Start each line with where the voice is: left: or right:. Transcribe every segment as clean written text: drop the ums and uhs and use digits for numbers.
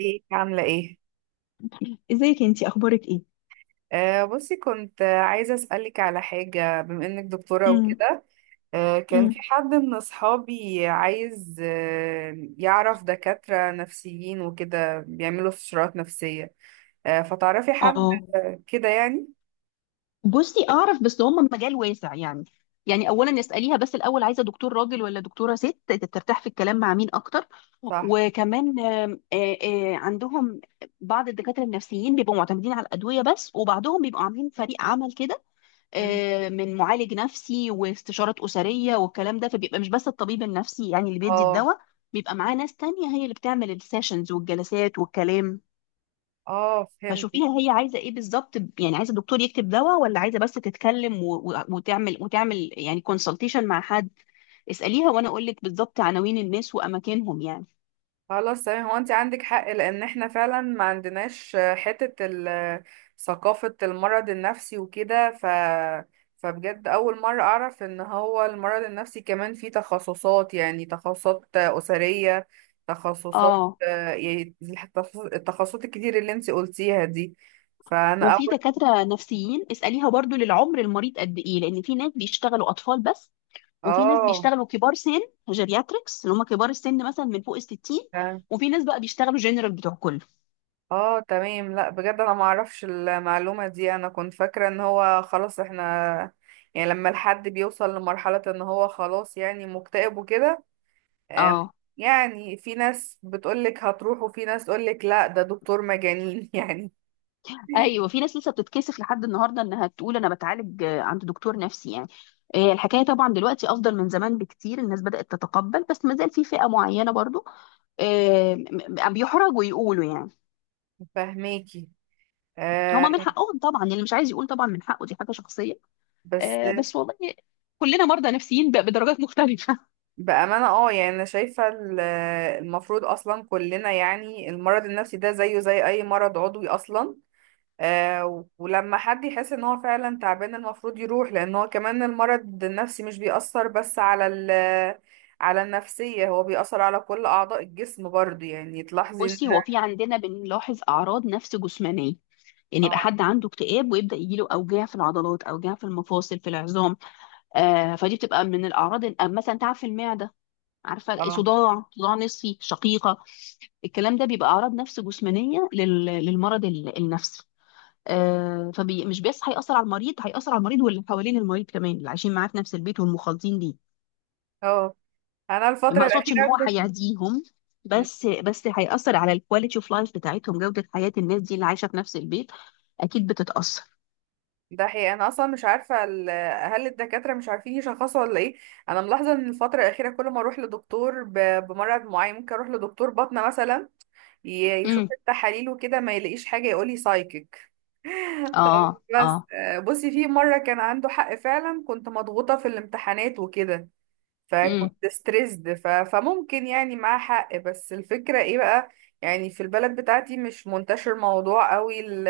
right: ازيك عاملة ايه؟
left: ازيك انتي اخبارك ايه؟
right: بصي كنت عايزة اسألك على حاجة بما انك دكتورة
left: امم
right: وكده. كان في
left: امم
right: حد من اصحابي عايز يعرف دكاترة نفسيين وكده بيعملوا استشارات نفسية. فتعرفي حد؟
left: اه
right: كده يعني؟
left: بصي اعرف بس هم مجال واسع يعني. يعني اولا اساليها بس الاول عايزه دكتور راجل ولا دكتوره ست ترتاح في الكلام مع مين اكتر.
right: صح.
left: وكمان آم، آه، آه، عندهم بعض الدكاتره النفسيين بيبقوا معتمدين على الادويه بس وبعضهم بيبقوا عاملين فريق عمل كده،
right: مم.
left: من معالج نفسي واستشارات اسريه والكلام ده، فبيبقى مش بس الطبيب النفسي يعني اللي بيدي
right: اه.
left: الدواء. بيبقى معاه ناس تانية هي اللي بتعمل السيشنز والجلسات والكلام.
right: اه، فهمت.
left: فشوفيها هي عايزه ايه بالظبط، يعني عايزه الدكتور يكتب دواء ولا عايزه بس تتكلم وتعمل يعني كونسلتيشن مع حد. اساليها وانا اقول لك بالظبط عناوين الناس واماكنهم يعني.
right: خلاص، تمام. هو انت عندك حق لان احنا فعلا ما عندناش، ثقافة المرض النفسي وكده. فبجد اول مرة اعرف ان هو المرض النفسي كمان فيه تخصصات، يعني تخصصات اسرية، تخصصات،
left: اه،
right: التخصصات الكتير اللي انت قلتيها دي. فانا
left: وفي
right: اول.
left: دكاتره نفسيين اساليها برضو للعمر، المريض قد ايه، لان في ناس بيشتغلوا اطفال بس، وفي ناس بيشتغلوا كبار سن، جيرياتريكس اللي هم كبار السن مثلا من فوق ال 60،
right: اه.
left: وفي ناس بقى بيشتغلوا جنرال بتوع كله.
right: اه، تمام. لا، بجد انا ما اعرفش المعلومة دي، انا كنت فاكرة ان هو خلاص احنا، يعني لما الحد بيوصل لمرحلة ان هو خلاص يعني مكتئب وكده. آم،
left: اه.
right: يعني في ناس بتقولك هتروح وفي ناس تقولك لا ده دكتور مجانين يعني.
left: ايوه، في ناس لسه بتتكسف لحد النهارده انها تقول انا بتعالج عند دكتور نفسي يعني. الحكايه طبعا دلوقتي افضل من زمان بكتير، الناس بدات تتقبل، بس ما زال في فئه معينه برضو آه، م- بيحرجوا يقولوا يعني.
right: فهماكي. آه.
left: هما من حقهم طبعا، اللي مش عايز يقول طبعا من حقه، دي حاجه شخصيه.
right: بس
left: بس والله كلنا مرضى نفسيين بدرجات مختلفه.
right: بأمانة، اه، يعني أنا شايفة المفروض أصلا كلنا، يعني المرض النفسي ده زيه زي أي مرض عضوي أصلا. ولما حد يحس ان هو فعلا تعبان المفروض يروح، لان هو كمان المرض النفسي مش بيأثر بس على على النفسية، هو بيأثر على كل أعضاء الجسم برضو، يعني تلاحظي ان...
left: بصي، هو في عندنا بنلاحظ اعراض نفس جسمانيه، يعني يبقى
right: اه،
left: حد عنده اكتئاب ويبدا يجيله اوجاع في العضلات، اوجاع في المفاصل، في العظام. فدي بتبقى من الاعراض مثلا تعب في المعده، عارفه،
right: اه،
left: صداع، صداع نصفي، شقيقه. الكلام ده بيبقى اعراض نفس جسمانيه للمرض النفسي. فمش بس هيأثر على المريض، هيأثر على المريض واللي حوالين المريض كمان، اللي عايشين معاه في نفس البيت والمخالطين ليه.
right: اه. انا
left: ما
right: الفترة
left: اقصدش ان هو
right: الأخيرة كنت-.
left: هيعديهم، بس هيأثر على الكواليتي اوف لايف بتاعتهم، جودة حياة الناس دي اللي عايشة في نفس البيت اكيد بتتأثر.
right: ده حقيقي، انا اصلا مش عارفة هل الدكاترة مش عارفين يشخصوا ولا ايه؟ انا ملاحظة ان الفترة الأخيرة كل ما اروح لدكتور بمرض معين، ممكن اروح لدكتور باطنة مثلا، يشوف
left: امم.
right: التحاليل وكده ما يلاقيش حاجة، يقولي سايكيك.
left: اه.
right: طيب، بس
left: اه.
right: بصي في مرة كان عنده حق، فعلا كنت مضغوطة في الامتحانات وكده،
left: امم.
right: فكنت ستريسد، فممكن يعني معاه حق، بس الفكرة ايه بقى؟ يعني في البلد بتاعتي مش منتشر موضوع قوي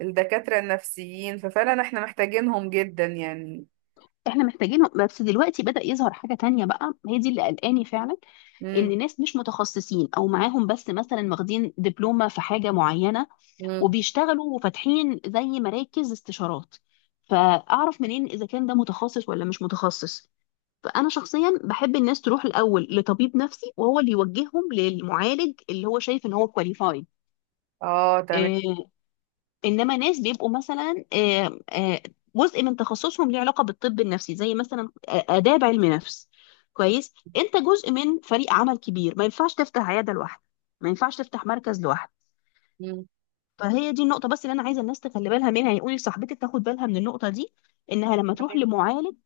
right: الدكاترة النفسيين، ففعلا احنا محتاجينهم جدا يعني.
left: احنا محتاجينهم، بس دلوقتي بدأ يظهر حاجة تانية بقى، هي دي اللي قلقاني فعلا.
right: مم.
left: ان ناس مش متخصصين او معاهم بس مثلا واخدين دبلومة في حاجة معينة
right: مم.
left: وبيشتغلوا وفاتحين زي مراكز استشارات، فاعرف منين اذا كان ده متخصص ولا مش متخصص؟ فانا شخصيا بحب الناس تروح الاول لطبيب نفسي، وهو اللي يوجههم للمعالج اللي هو شايف ان هو كواليفايد.
right: اه، تمام.
left: انما ناس بيبقوا مثلا جزء من تخصصهم ليه علاقه بالطب النفسي، زي مثلا اداب علم نفس، كويس، انت جزء من فريق عمل كبير، ما ينفعش تفتح عياده لوحدك، ما ينفعش تفتح مركز لوحدك.
right: مم.
left: فهي دي النقطه بس اللي انا عايزه الناس تخلي بالها منها، يقولي لصاحبتك تاخد بالها من النقطه دي، انها لما تروح
right: تمام.
left: لمعالج،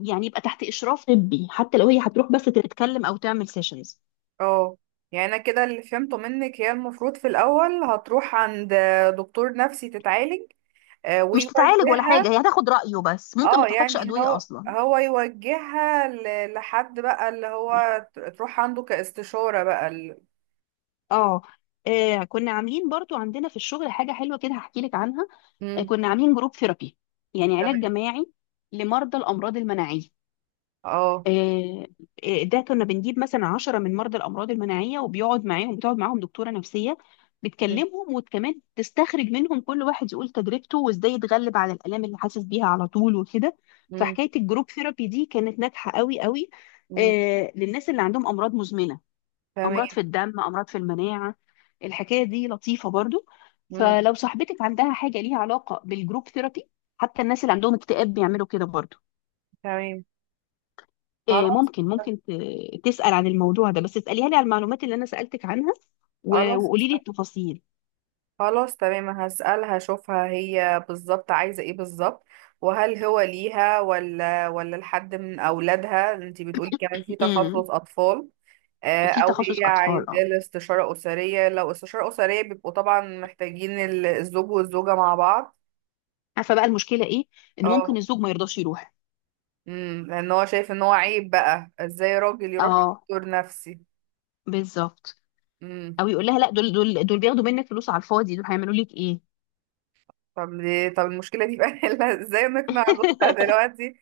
left: يعني يبقى تحت اشراف طبي، حتى لو هي هتروح بس تتكلم او تعمل سيشنز.
right: اه، يعني انا كده اللي فهمته منك، هي المفروض في الاول هتروح عند دكتور نفسي تتعالج،
left: مش تتعالج ولا حاجه،
right: ويوجهها.
left: هي هتاخد رايه بس، ممكن ما
right: اه،
left: تحتاجش
right: يعني
left: ادويه
right: هو
left: اصلا.
right: يوجهها لحد بقى اللي هو تروح عنده كاستشارة بقى ال-.
left: اه، كنا عاملين برضو عندنا في الشغل حاجة حلوة كده، هحكي لك عنها.
right: مم.
left: كنا عاملين جروب ثيرابي، يعني
right: تمام.
left: علاج جماعي لمرضى الأمراض المناعية.
right: اه.
left: آه، ده كنا بنجيب مثلا عشرة من مرضى الأمراض المناعية وبيقعد معاهم، بتقعد معاهم دكتورة نفسية،
right: مم.
left: بتكلمهم وكمان تستخرج منهم، كل واحد يقول تجربته وازاي يتغلب على الآلام اللي حاسس بيها على طول وكده.
right: مم.
left: فحكاية الجروب ثيرابي دي كانت ناجحة قوي قوي،
right: مم.
left: للناس اللي عندهم أمراض مزمنة،
right: تمام.
left: امراض في الدم، امراض في المناعه. الحكايه دي لطيفه برضو.
right: مم.
left: فلو صاحبتك عندها حاجه ليها علاقه بالجروب ثيرابي، حتى الناس اللي عندهم اكتئاب بيعملوا كده برضو.
right: تمام.
left: آه،
right: خلاص.
left: ممكن ممكن ت- تسال عن الموضوع ده، بس اساليها لي على المعلومات اللي انا سالتك عنها
right: خلاص.
left: وقولي لي التفاصيل.
right: خلاص، تمام، هسألها اشوفها هي بالظبط عايزة ايه بالظبط، وهل هو ليها ولا لحد من اولادها، انتي بتقولي كمان في
left: امم.
right: تخصص اطفال.
left: في
right: او هي
left: تخصص
right: عايزة
left: اطفال اه.
right: الاستشارة أسرية، لو استشارة أسرية بيبقوا طبعا محتاجين الزوج والزوجة مع بعض.
left: عارفه بقى المشكله ايه؟ ان ممكن
right: اه.
left: الزوج ما يرضاش يروح.
right: لأن هو شايف ان هو عيب، بقى ازاي راجل يروح
left: اه،
right: لدكتور نفسي.
left: بالظبط.
right: امم.
left: او يقول لها لا، دول بياخدوا منك فلوس على الفاضي، دول هيعملوا لك ايه.
right: طب ليه، طب المشكلة دي بقى نحلها ازاي، نقنع جوزها دلوقتي؟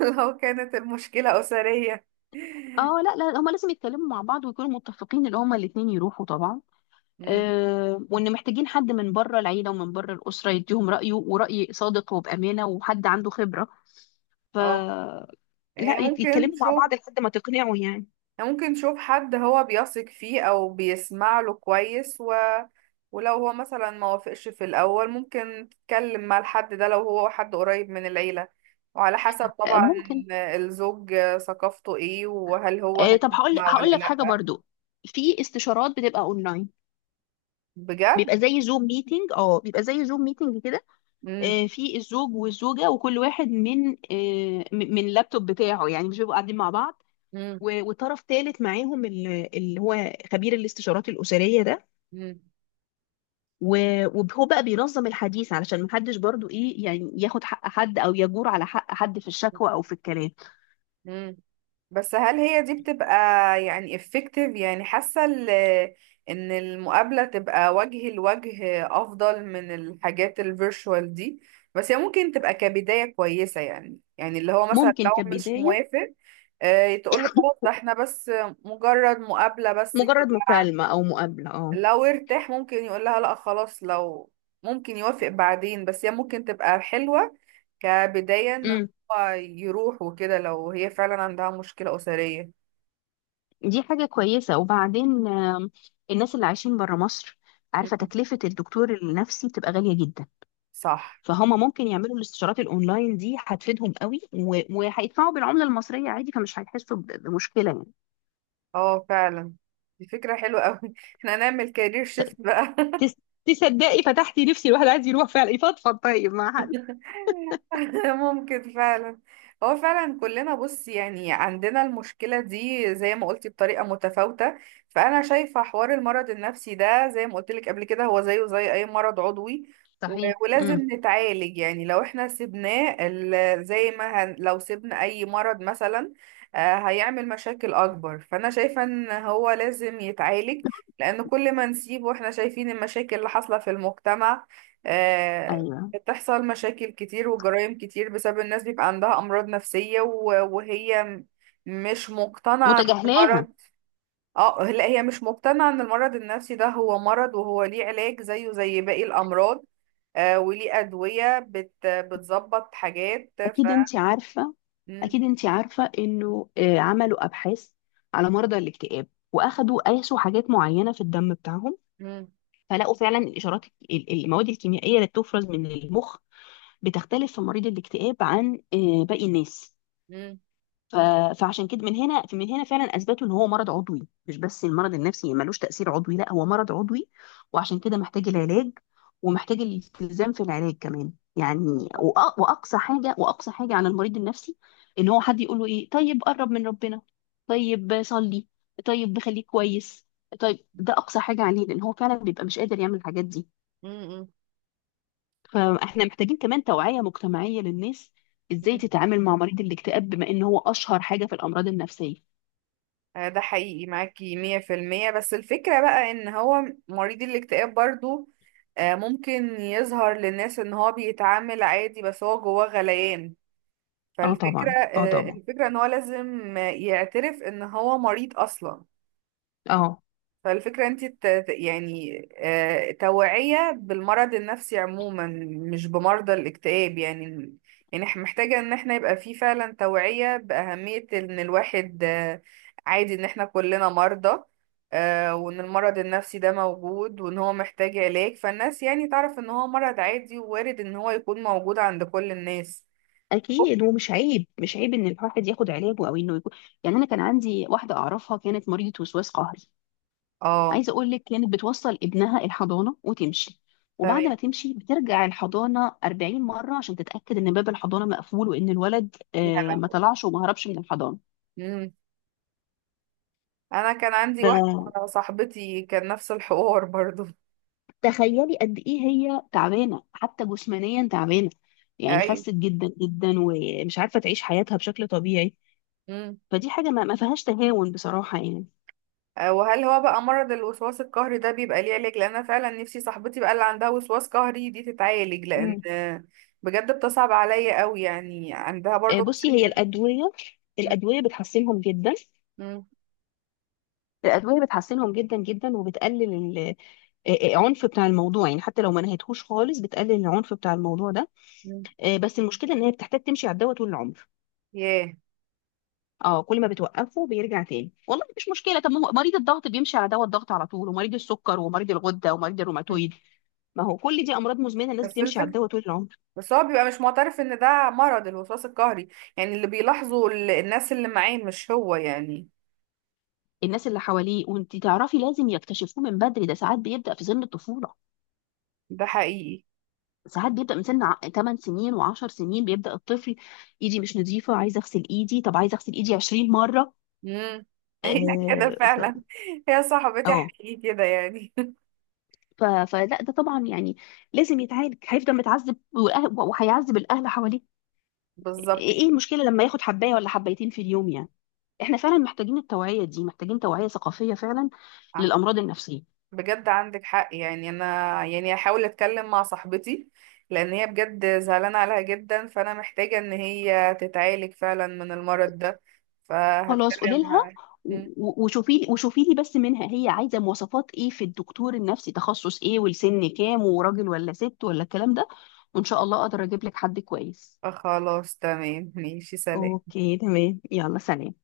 right: لو كانت المشكلة أسرية.
left: اه لا لا، هما لازم يتكلموا مع بعض ويكونوا متفقين ان هما الاتنين يروحوا طبعا.
right: امم.
left: آه، وان محتاجين حد من بره العيله ومن بره الاسره يديهم رايه، وراي صادق وبامانه، وحد عنده خبره. ف
right: اه، هي
left: لا،
right: ممكن
left: يتكلموا مع
right: تشوف،
left: بعض لحد ما تقنعوا يعني.
right: ممكن نشوف حد هو بيثق فيه او بيسمع له كويس ولو هو مثلا ما وافقش في الاول ممكن تتكلم مع الحد ده، لو هو حد قريب من العيلة، وعلى حسب
left: آه
right: طبعا
left: ممكن.
right: الزوج ثقافته ايه، وهل هو
left: آه، طب هقول،
right: هيسمع ولا
left: هقول لك
right: لا.
left: حاجه برضو. في استشارات بتبقى اونلاين،
right: بجد؟
left: بيبقى زي زوم ميتنج. اه، بيبقى زي زوم ميتنج كده.
right: امم.
left: آه، في الزوج والزوجه، وكل واحد من من اللابتوب بتاعه، يعني مش بيبقوا قاعدين مع بعض، وطرف ثالث معاهم اللي هو خبير الاستشارات الأسرية ده،
right: امم.
left: وهو بقى بينظم الحديث علشان محدش برضو ايه يعني، ياخد حق حد او يجور على حق حد في الشكوى او في الكلام.
right: مم. بس هل هي دي بتبقى يعني effective، يعني حاسة ان المقابلة تبقى وجه لوجه افضل من الحاجات الفيرشوال دي؟ بس هي ممكن تبقى كبداية كويسة، يعني اللي هو مثلا
left: ممكن
right: لو مش
left: كبداية،
right: موافق، تقول له خلاص ده احنا بس مجرد مقابلة بس كده.
left: مجرد مكالمة او مقابلة اه.
right: لو ارتاح ممكن يقول لها لا خلاص، لو ممكن يوافق بعدين، بس هي ممكن تبقى حلوة كبداية ان
left: امم،
right: هو يروح وكده لو هي فعلا عندها مشكلة أسرية.
left: دي حاجة كويسة. وبعدين الناس اللي عايشين بره مصر، عارفة
right: مم.
left: تكلفة الدكتور النفسي بتبقى غالية جدا،
right: صح.
left: فهم ممكن يعملوا الاستشارات الاونلاين دي، هتفيدهم قوي، وهيدفعوا بالعملة المصرية عادي، فمش هيحسوا بمشكلة يعني.
right: اه، فعلا، دي فكرة حلوة اوي. احنا هنعمل كارير شيفت بقى.
left: تس- تصدقي فتحتي نفسي، الواحد عايز يروح فعلا يفضفض طيب مع حد.
right: ممكن فعلا. هو فعلا كلنا، بص يعني، عندنا المشكلة دي زي ما قلتي بطريقة متفاوتة. فأنا شايفة حوار المرض النفسي ده زي ما قلت لك قبل كده هو زيه زي أي مرض عضوي. و-
left: صحيح. امم.
right: ولازم نتعالج، يعني لو احنا سيبناه ال- زي ما هن لو سيبنا أي مرض مثلا، هيعمل مشاكل أكبر. فأنا شايفة إن هو لازم يتعالج، لأن كل ما نسيبه احنا شايفين المشاكل اللي حاصلة في المجتمع. آه.
left: ايوه.
right: بتحصل مشاكل كتير وجرائم كتير بسبب الناس بيبقى عندها أمراض نفسية، وهي مش مقتنعة ان
left: متجاهلاها.
right: المرض. اه، لا، هي مش مقتنعة ان المرض النفسي ده هو مرض، وهو ليه علاج زيه زي باقي الأمراض. وليه أدوية بتظبط حاجات ف.
left: اكيد انت عارفه،
right: مم.
left: اكيد انت عارفه انه عملوا ابحاث على مرضى الاكتئاب، واخدوا، قاسوا حاجات معينه في الدم بتاعهم،
right: مم.
left: فلقوا فعلا الاشارات، المواد الكيميائيه اللي بتفرز من المخ بتختلف في مريض الاكتئاب عن باقي الناس.
right: مم.
left: ف- فعشان كده، من هنا فعلا اثبتوا ان هو مرض عضوي، مش بس المرض النفسي ملوش تاثير عضوي، لا هو مرض عضوي. وعشان كده محتاج العلاج، ومحتاج الالتزام في العلاج كمان يعني. واقصى حاجه، عن المريض النفسي، ان هو حد يقول له ايه، طيب قرب من ربنا، طيب صلي، طيب خليك كويس، طيب. ده اقصى حاجه عليه، لان هو فعلا بيبقى مش قادر يعمل الحاجات دي.
right: مم.
left: فاحنا محتاجين كمان توعيه مجتمعيه للناس، ازاي
right: مم.
left: تتعامل مع مريض الاكتئاب، بما ان هو اشهر حاجه في الامراض النفسيه.
right: ده حقيقي، معاكي مية في المية، بس الفكرة بقى ان هو مريض الاكتئاب برضو ممكن يظهر للناس ان هو بيتعامل عادي بس هو جواه غليان.
left: اه
right: فالفكرة
left: طبعا، اه
right: آه،
left: طبعا.
right: الفكرة ان هو لازم يعترف ان هو مريض اصلا.
left: اه.
right: فالفكرة انت يعني توعية بالمرض النفسي عموما مش بمرضى الاكتئاب يعني. يعني محتاجة ان احنا يبقى في فعلا توعية بأهمية ان الواحد، عادي ان احنا كلنا مرضى. وان المرض النفسي ده موجود وان هو محتاج علاج، فالناس يعني تعرف ان هو مرض عادي ووارد ان هو يكون موجود عند كل الناس.
left: اكيد، ومش عيب، مش عيب ان الواحد ياخد علاجه او انه يكون، يعني انا كان عندي واحده اعرفها كانت مريضه وسواس قهري،
right: اه،
left: عايزه اقول لك، كانت بتوصل ابنها الحضانه وتمشي،
right: تمام.
left: وبعد ما تمشي بترجع الحضانه 40 مره عشان تتاكد ان باب الحضانه مقفول، وان الولد
right: يا
left: ما
right: هلا.
left: طلعش وما هربش من الحضانه.
right: مم. انا كان عندي واحدة، صاحبتي، كان نفس الحوار برضو.
left: فتخيلي قد ايه هي تعبانه، حتى جسمانيا تعبانه، يعني
right: ايوه.
left: خست جدا جدا ومش عارفه تعيش حياتها بشكل طبيعي.
right: امم.
left: فدي حاجة ما فيهاش تهاون بصراحة يعني.
right: وهل هو بقى مرض الوسواس القهري ده بيبقى ليه علاج؟ لان انا فعلا نفسي صاحبتي بقى اللي عندها وسواس قهري دي تتعالج، لان
left: مم.
right: بجد بتصعب عليا قوي، يعني عندها برضو
left: بصي، هي
right: مشاكل.
left: الأدوية، الأدوية بتحسنهم جدا،
right: امم.
left: الأدوية بتحسنهم جدا جدا، وبتقلل العنف بتاع الموضوع يعني، حتى لو ما نهيتهوش خالص، بتقلل العنف بتاع الموضوع ده.
right: امم.
left: بس المشكلة إن هي بتحتاج تمشي على الدواء طول العمر.
right: ياه.
left: اه، كل ما بتوقفه بيرجع تاني. والله مفيش مشكلة، طب ما هو مريض الضغط بيمشي على دواء الضغط على طول، ومريض السكر، ومريض الغدة، ومريض
right: مم.
left: الروماتويد، ما هو كل دي أمراض مزمنة، الناس
right: بس
left: بتمشي على
right: الفكرة،
left: الدواء طول العمر.
right: بس هو بيبقى مش معترف ان ده مرض الوسواس القهري، يعني اللي بيلاحظه الناس اللي معاه مش هو يعني.
left: الناس اللي حواليه، وانت تعرفي لازم يكتشفوه من بدري، ده ساعات بيبدأ في سن الطفولة،
right: ده حقيقي.
left: ساعات بيبدأ من سن 8 سنين و10 سنين، بيبدأ الطفل ايدي مش نظيفة، عايزة اغسل ايدي، طب عايزة اغسل ايدي 20 مرة.
right: امم. هي كده
left: اه
right: فعلا. هي صاحبتي
left: اه
right: حقيقي كده يعني.
left: فلا، ده طبعا يعني لازم يتعالج، هيفضل متعذب، وهيعذب الاهل حواليه.
right: بالظبط.
left: إيه المشكلة لما ياخد حباية ولا حبايتين في اليوم يعني؟ احنا فعلا محتاجين التوعية دي، محتاجين توعية ثقافية فعلا
right: كده.
left: للأمراض النفسية.
right: بجد عندك حق، يعني انا، يعني هحاول اتكلم مع صاحبتي، لان هي بجد زعلانه عليها جدا، فانا محتاجه ان هي تتعالج فعلا من المرض ده،
left: خلاص، قولي
right: فهتكلم
left: لها،
right: معاها. مم.
left: وشوفي لي بس منها هي عايزه مواصفات ايه في الدكتور النفسي، تخصص ايه، والسن كام، وراجل ولا ست، ولا الكلام ده، وان شاء الله اقدر اجيب لك حد كويس.
right: خلاص، تمام، ماشي، سلام.
left: اوكي تمام، يلا سلام.